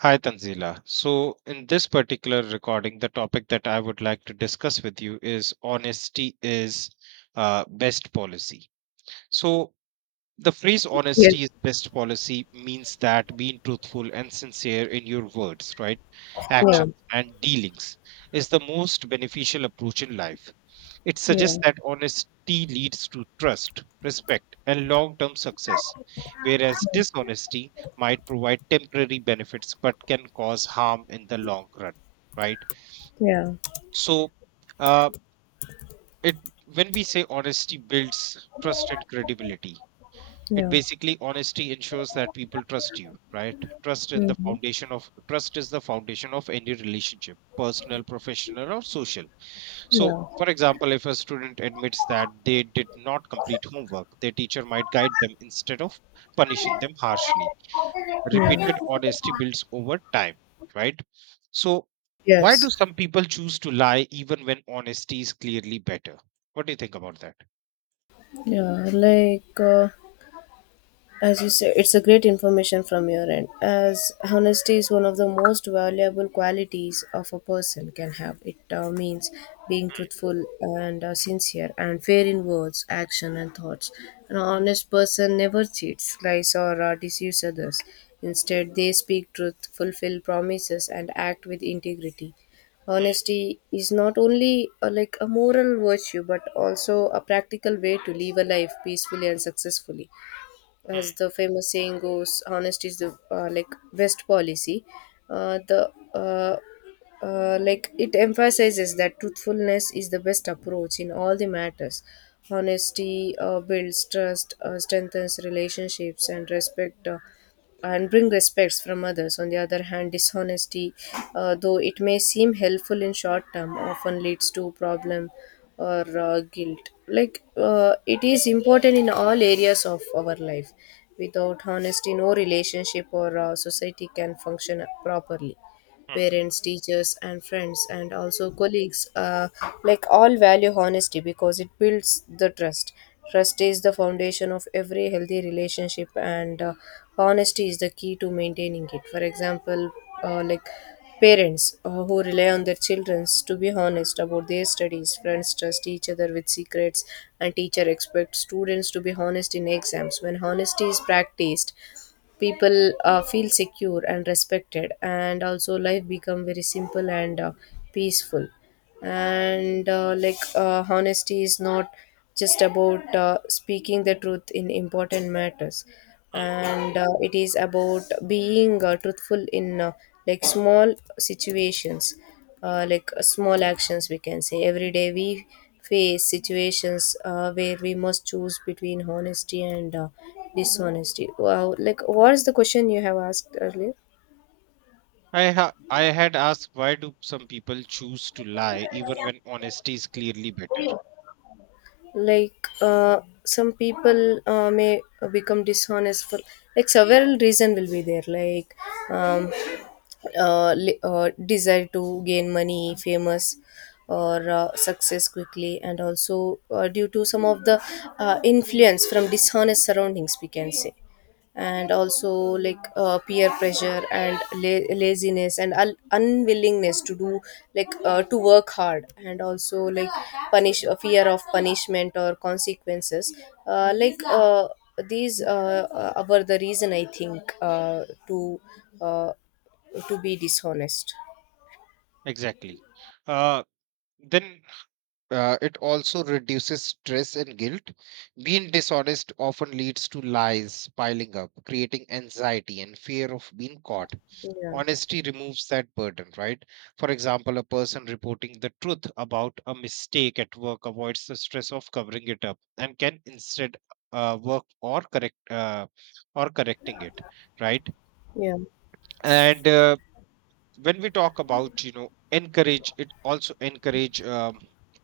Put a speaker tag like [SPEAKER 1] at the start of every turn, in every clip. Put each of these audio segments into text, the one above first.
[SPEAKER 1] Hi, Tanzila. So, in this particular recording, the topic that I would like to discuss with you is honesty is best policy. So, the phrase
[SPEAKER 2] Yes.
[SPEAKER 1] honesty is best policy means that being truthful and sincere in your words, right,
[SPEAKER 2] Yeah.
[SPEAKER 1] actions, and dealings is the most beneficial approach in life. It suggests
[SPEAKER 2] Yeah.
[SPEAKER 1] that honesty leads to trust, respect, and long term success, whereas dishonesty might provide temporary benefits but can cause harm in the long run, right?
[SPEAKER 2] Yeah.
[SPEAKER 1] So, uh, it when we say honesty builds trust and credibility, it
[SPEAKER 2] Yeah.
[SPEAKER 1] basically honesty ensures that people trust you, right? Trust in the
[SPEAKER 2] Hmm.
[SPEAKER 1] foundation of trust is the foundation of any relationship, personal, professional, or social. So,
[SPEAKER 2] Yeah.
[SPEAKER 1] for example, if a student admits that they did not complete homework, their teacher might guide them instead of punishing them harshly.
[SPEAKER 2] Yeah.
[SPEAKER 1] Repeated honesty builds over time, right? So, why
[SPEAKER 2] Yes.
[SPEAKER 1] do some people choose to lie even when honesty is clearly better? What do you think about that?
[SPEAKER 2] Yeah. Like, as you say, it's a great information from your end. As honesty is one of the most valuable qualities of a person can have. It means being truthful and sincere and fair in words, action, and thoughts. An honest person never cheats, lies, or deceives others. Instead, they speak truth, fulfill promises, and act with integrity. Honesty is not only like a moral virtue but also a practical way to live a life peacefully and successfully,
[SPEAKER 1] Hmm,
[SPEAKER 2] as the famous saying goes, honesty is the like best policy. The Like it emphasizes that truthfulness is the best approach in all the matters. Honesty builds trust, strengthens relationships and respect, and bring respects from others. On the other hand, dishonesty, though it may seem helpful in short term, often leads to problem or guilt. Like, it is important in all areas of our life. Without honesty, no relationship or society can function properly.
[SPEAKER 1] hmm,
[SPEAKER 2] Parents, teachers, and friends, and also colleagues, like all value honesty because it builds the trust. Trust is the foundation of every healthy relationship, and honesty is the key to maintaining it. For example, like parents who rely on their children to be honest about their studies, friends trust each other with secrets, and teacher expect students to be honest in exams. When honesty is practiced, people feel secure and respected, and also life become very simple and peaceful. And like honesty is not just about speaking the truth in important matters,
[SPEAKER 1] hmm.
[SPEAKER 2] and it is about being truthful in like small situations, like small actions, we can say. Every day we face situations where we must choose between honesty and dishonesty. Wow, like, what is the question you have asked earlier?
[SPEAKER 1] I had asked, why do some people choose to lie even when honesty is clearly better?
[SPEAKER 2] Like, some people may become dishonest for, like, several reason will be there. Like, um, desire to gain money, famous, or success quickly, and also due to some of the influence from dishonest surroundings, we can say, and also, like, peer pressure, and laziness, and unwillingness to do, like, to work hard, and also, like, punish fear of punishment or consequences, uh, like. Uh, these were the reason, I think, uh, to be dishonest.
[SPEAKER 1] Exactly. Uh, then It also reduces stress and guilt. Being dishonest often leads to lies piling up, creating anxiety and fear of being caught.
[SPEAKER 2] Yeah,
[SPEAKER 1] Honesty removes that burden, right? For example, a person reporting the truth about a mistake at work avoids the stress of covering it up and can instead work or correct or correcting it, right?
[SPEAKER 2] yeah,
[SPEAKER 1] And when we talk about, you know, encourage, it also encourage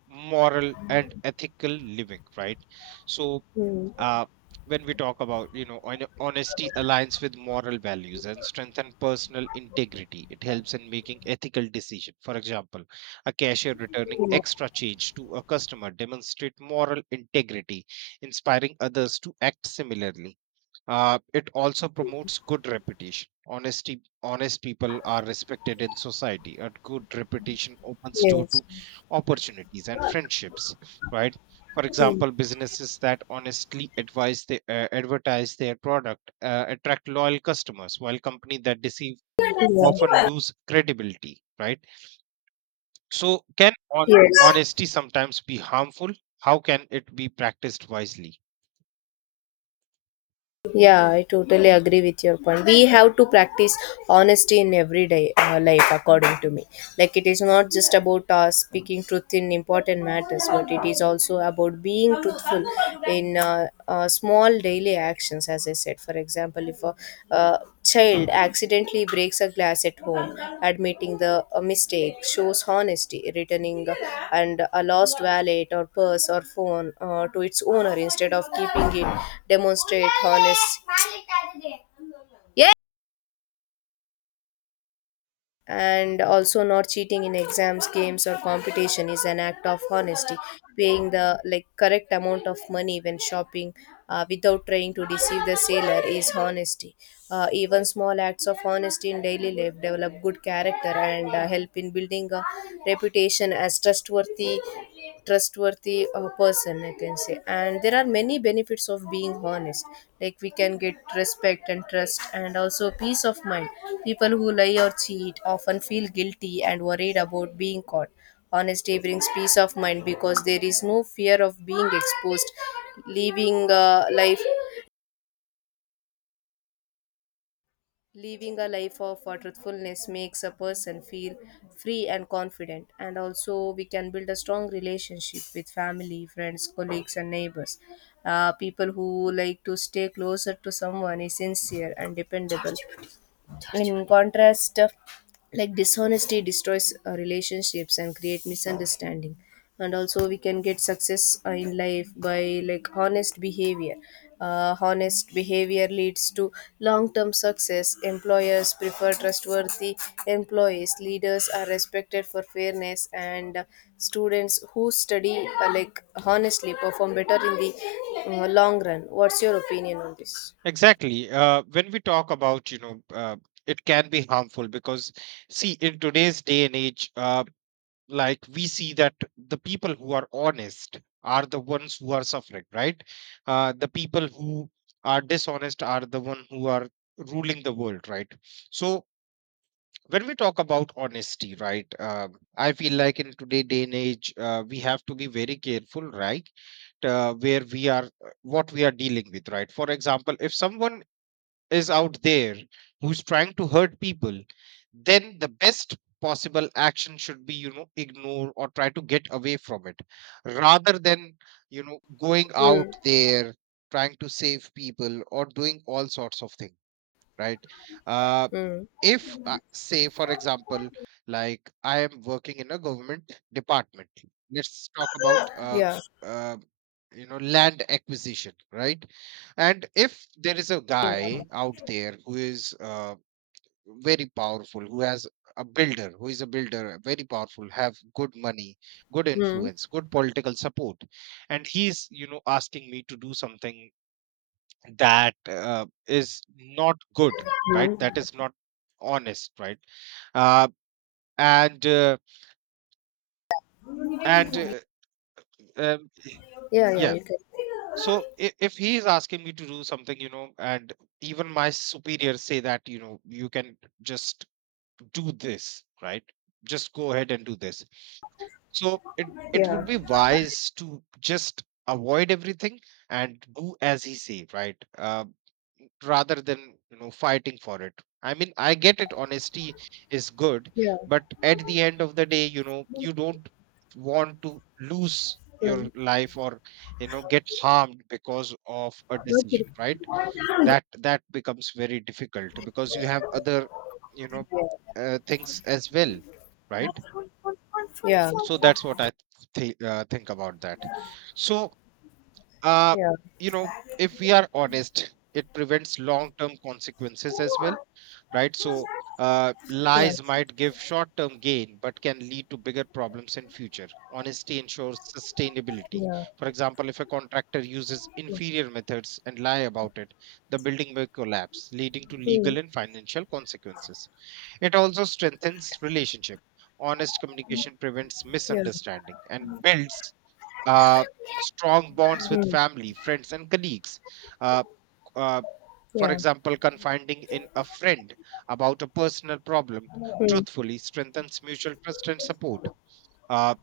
[SPEAKER 1] moral and ethical living, right? So,
[SPEAKER 2] mm,
[SPEAKER 1] uh, when we talk about, you know, honesty aligns with moral values and strengthen personal integrity. It helps in making ethical decision. For example, a cashier returning extra change to a customer demonstrate moral integrity, inspiring others to act similarly. It also promotes good reputation. Honest people are respected in society. A good reputation opens door
[SPEAKER 2] yes,
[SPEAKER 1] to opportunities and friendships, right? For
[SPEAKER 2] mm,
[SPEAKER 1] example, businesses that honestly advise the, advertise their product attract loyal customers, while companies that deceive
[SPEAKER 2] yeah,
[SPEAKER 1] often lose credibility, right? So,
[SPEAKER 2] yes,
[SPEAKER 1] honesty sometimes be harmful? How can it be practiced wisely?
[SPEAKER 2] yeah. I totally agree with your point. We have to practice honesty in everyday life, according to me. Like, it is not just about speaking truth in important matters, but it is also about being truthful in small daily actions. As I said, for example, if a child accidentally breaks a glass at home, admitting the a mistake shows honesty. Returning and a lost wallet or purse or phone to its owner instead of keeping it demonstrate honest. Yeah. And also not cheating in exams, games, or competition is an act of honesty. Paying the, like, correct amount of money when shopping, without trying to deceive the seller is honesty. Even small acts of honesty in daily life develop good character and help in building a reputation as trustworthy person, I can say. And there are many benefits of being honest. Like, we can get respect and trust, and also peace of mind. People who lie or cheat often feel guilty and worried about being caught. Honesty brings peace of mind because there is no fear of being exposed. Leaving life Living a life of truthfulness makes a person feel free and confident, and also we can build a strong relationship with family, friends, colleagues, and neighbors. People who like to stay closer to someone is sincere and dependable. In contrast, like dishonesty destroys relationships and create misunderstanding. And also we can get success in life by, like, honest behavior leads to long-term success. Employers prefer trustworthy employees. Leaders are respected for fairness, and students who study, like, honestly perform better in the long run. What's your opinion on this?
[SPEAKER 1] Exactly. When we talk about, you know, it can be harmful because, see, in today's day and age, like we see that the people who are honest are the ones who are suffering, right? The people who are dishonest are the one who are ruling the world, right? So when we talk about honesty, right, I feel like in today day and age, we have to be very careful, right? Where we are, what we are dealing with, right? For example, if someone is out there who's trying to hurt people, then the best possible action should be, you know, ignore or try to get away from it rather than, you know, going out
[SPEAKER 2] Hmm.
[SPEAKER 1] there trying to save people or doing all sorts of things, right? Uh,
[SPEAKER 2] Hmm.
[SPEAKER 1] if say for example, like I am working in a government department. Let's talk about
[SPEAKER 2] Yeah.
[SPEAKER 1] uh, you know, land acquisition, right? And if there is a guy out there who is very powerful, who has a builder, very powerful, have good money, good
[SPEAKER 2] Hmm.
[SPEAKER 1] influence, good political support, and he's, you know, asking me to do something that is not good, right? That is not honest, right? uh, and uh, and uh, um,
[SPEAKER 2] Yeah, yeah,
[SPEAKER 1] yeah.
[SPEAKER 2] you can.
[SPEAKER 1] So if he is asking me to do something, you know, and even my superiors say that, you know, you can just do this, right? Just go ahead and do this. So it would
[SPEAKER 2] Yeah,
[SPEAKER 1] be wise to just avoid everything and do as he say, right? Rather than, you know, fighting for it. I mean, I get it, honesty is good,
[SPEAKER 2] yeah.
[SPEAKER 1] but at the end of the day, you know, you don't want to lose your
[SPEAKER 2] Mm.
[SPEAKER 1] life or, you know, get harmed because of a
[SPEAKER 2] Okay.
[SPEAKER 1] decision, right? That becomes very difficult because you have other, you know,
[SPEAKER 2] Yeah,
[SPEAKER 1] things as well, right? So that's what I think about that. So uh
[SPEAKER 2] yeah,
[SPEAKER 1] you know, if we are honest, it prevents long term consequences as well, right? So
[SPEAKER 2] yeah,
[SPEAKER 1] lies might give short-term gain, but can lead to bigger problems in future. Honesty ensures sustainability.
[SPEAKER 2] yeah,
[SPEAKER 1] For example, if a contractor uses
[SPEAKER 2] yeah.
[SPEAKER 1] inferior methods and lie about it, the building may collapse, leading to
[SPEAKER 2] Mm.
[SPEAKER 1] legal and financial consequences. It also strengthens relationship. Honest communication prevents
[SPEAKER 2] Yeah.
[SPEAKER 1] misunderstanding and builds uh, strong bonds with
[SPEAKER 2] Mm.
[SPEAKER 1] family, friends, and colleagues. Uh, uh, for
[SPEAKER 2] Yeah.
[SPEAKER 1] example, confiding in a friend about a personal problem
[SPEAKER 2] Mm.
[SPEAKER 1] truthfully strengthens mutual trust and support. Uh,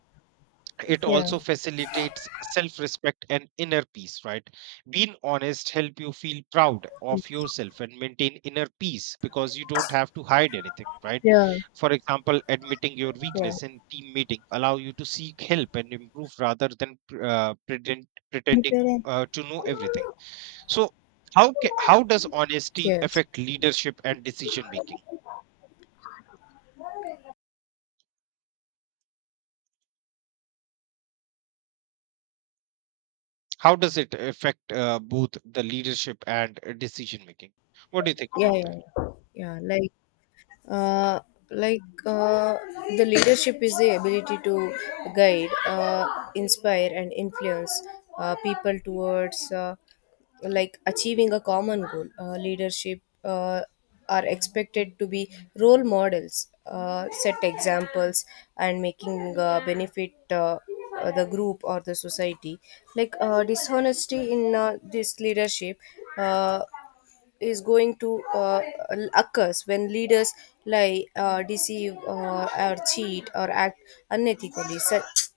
[SPEAKER 1] it
[SPEAKER 2] Yeah.
[SPEAKER 1] also facilitates self-respect and inner peace, right? Being honest help you feel proud of yourself and maintain inner peace because you don't have to hide anything, right?
[SPEAKER 2] Yeah.
[SPEAKER 1] For example, admitting your
[SPEAKER 2] Yeah.
[SPEAKER 1] weakness in team meeting allow you to seek help and improve rather than pretending to know everything. So how how does honesty
[SPEAKER 2] Yes.
[SPEAKER 1] affect leadership and decision making? How does it affect both the leadership and decision making? What do you think
[SPEAKER 2] Yeah, yeah,
[SPEAKER 1] about that?
[SPEAKER 2] yeah. Yeah, like, uh, like uh, the leadership is the ability to guide, inspire, and influence people towards, like, achieving a common goal. Leadership are expected to be role models, set examples, and making benefit the group or the society. Like, dishonesty in this leadership uh, is going to occurs when leaders lie, deceive, or cheat, or act unethically. Such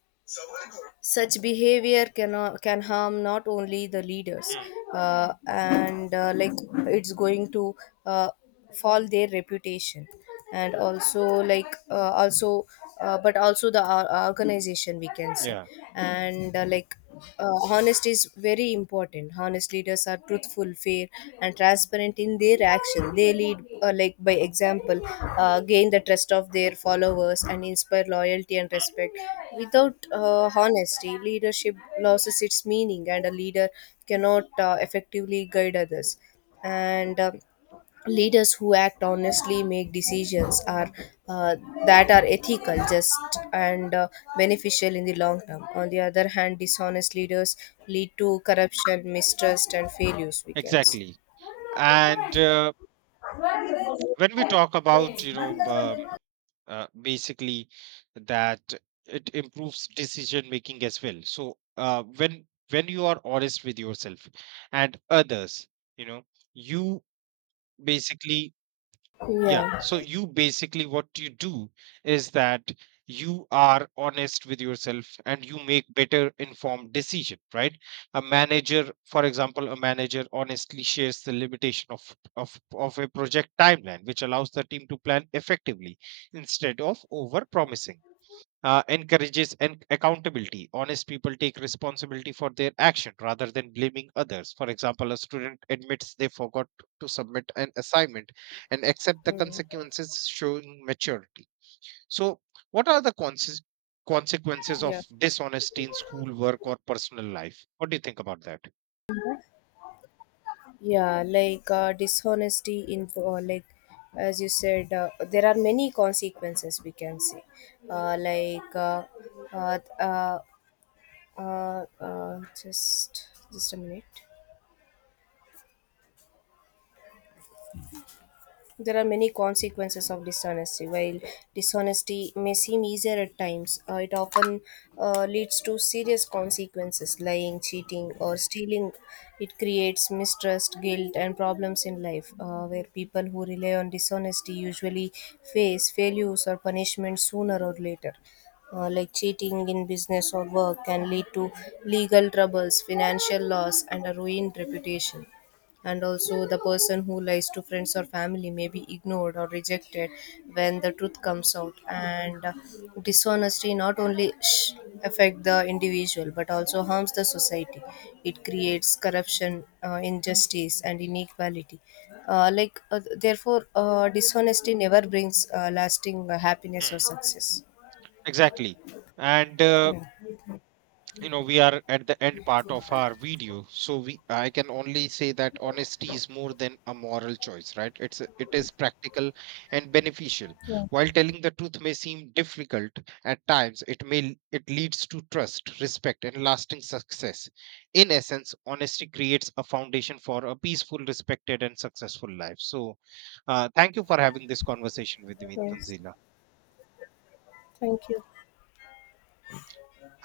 [SPEAKER 2] such behavior can harm not only the leaders,
[SPEAKER 1] Hmm.
[SPEAKER 2] and like it's going to uh, fall their reputation, and also, like, also. But also the organization, we can say.
[SPEAKER 1] Yeah,
[SPEAKER 2] And like honesty is very important. Honest leaders are truthful, fair, and transparent in their action. They lead, like, by example, gain the trust of their followers, and inspire loyalty and respect. Without honesty, leadership loses its meaning, and a leader cannot effectively guide others. And leaders who act honestly make decisions are uh, that are ethical, just, and beneficial in the long term. On the other hand, dishonest leaders lead to corruption, mistrust, and failures, we can say.
[SPEAKER 1] exactly. And when we talk about, you know, basically that it improves decision making as well. So when you are honest with yourself and others, you know, you basically. Yeah.
[SPEAKER 2] Yeah.
[SPEAKER 1] So you basically, what you do is that you are honest with yourself and you make better informed decision, right? A manager, for example, a manager honestly shares the limitation of a project timeline, which allows the team to plan effectively instead of over promising. Encourages an accountability. Honest people take responsibility for their action rather than blaming others. For example, a student admits they forgot to submit an assignment and accept the
[SPEAKER 2] Mm.
[SPEAKER 1] consequences, showing maturity. So, what are the consequences
[SPEAKER 2] Yeah.
[SPEAKER 1] of dishonesty in school work or personal life? What do you think about that?
[SPEAKER 2] Yeah, like, dishonesty in, like, as you said, there are many consequences, we can say. uh, like uh, uh, uh, just a minute. There are many consequences of dishonesty. While dishonesty may seem easier at times, it often leads to serious consequences. Lying, cheating, or stealing, it creates mistrust, guilt, and problems in life, where people who rely on dishonesty usually face failures or punishment sooner or later. Like, cheating in business or work can lead to legal troubles, financial loss, and a ruined reputation. And also the person who lies to friends or family may be ignored or rejected when the truth comes out. And dishonesty not only affect the individual but also harms the society. It creates corruption, injustice, and inequality. Therefore, dishonesty never brings lasting happiness or
[SPEAKER 1] Hmm.
[SPEAKER 2] success.
[SPEAKER 1] Exactly. And
[SPEAKER 2] Yeah.
[SPEAKER 1] you know, we are at the end part of our video, so we, I can only say that honesty is more than a moral choice, right? It is practical and beneficial. While telling the truth may seem difficult at times, it leads to trust, respect, and lasting success. In essence, honesty creates a foundation for a peaceful, respected, and successful life. So thank you for having this conversation with me,
[SPEAKER 2] Yes.
[SPEAKER 1] Tanzila.
[SPEAKER 2] Thank you.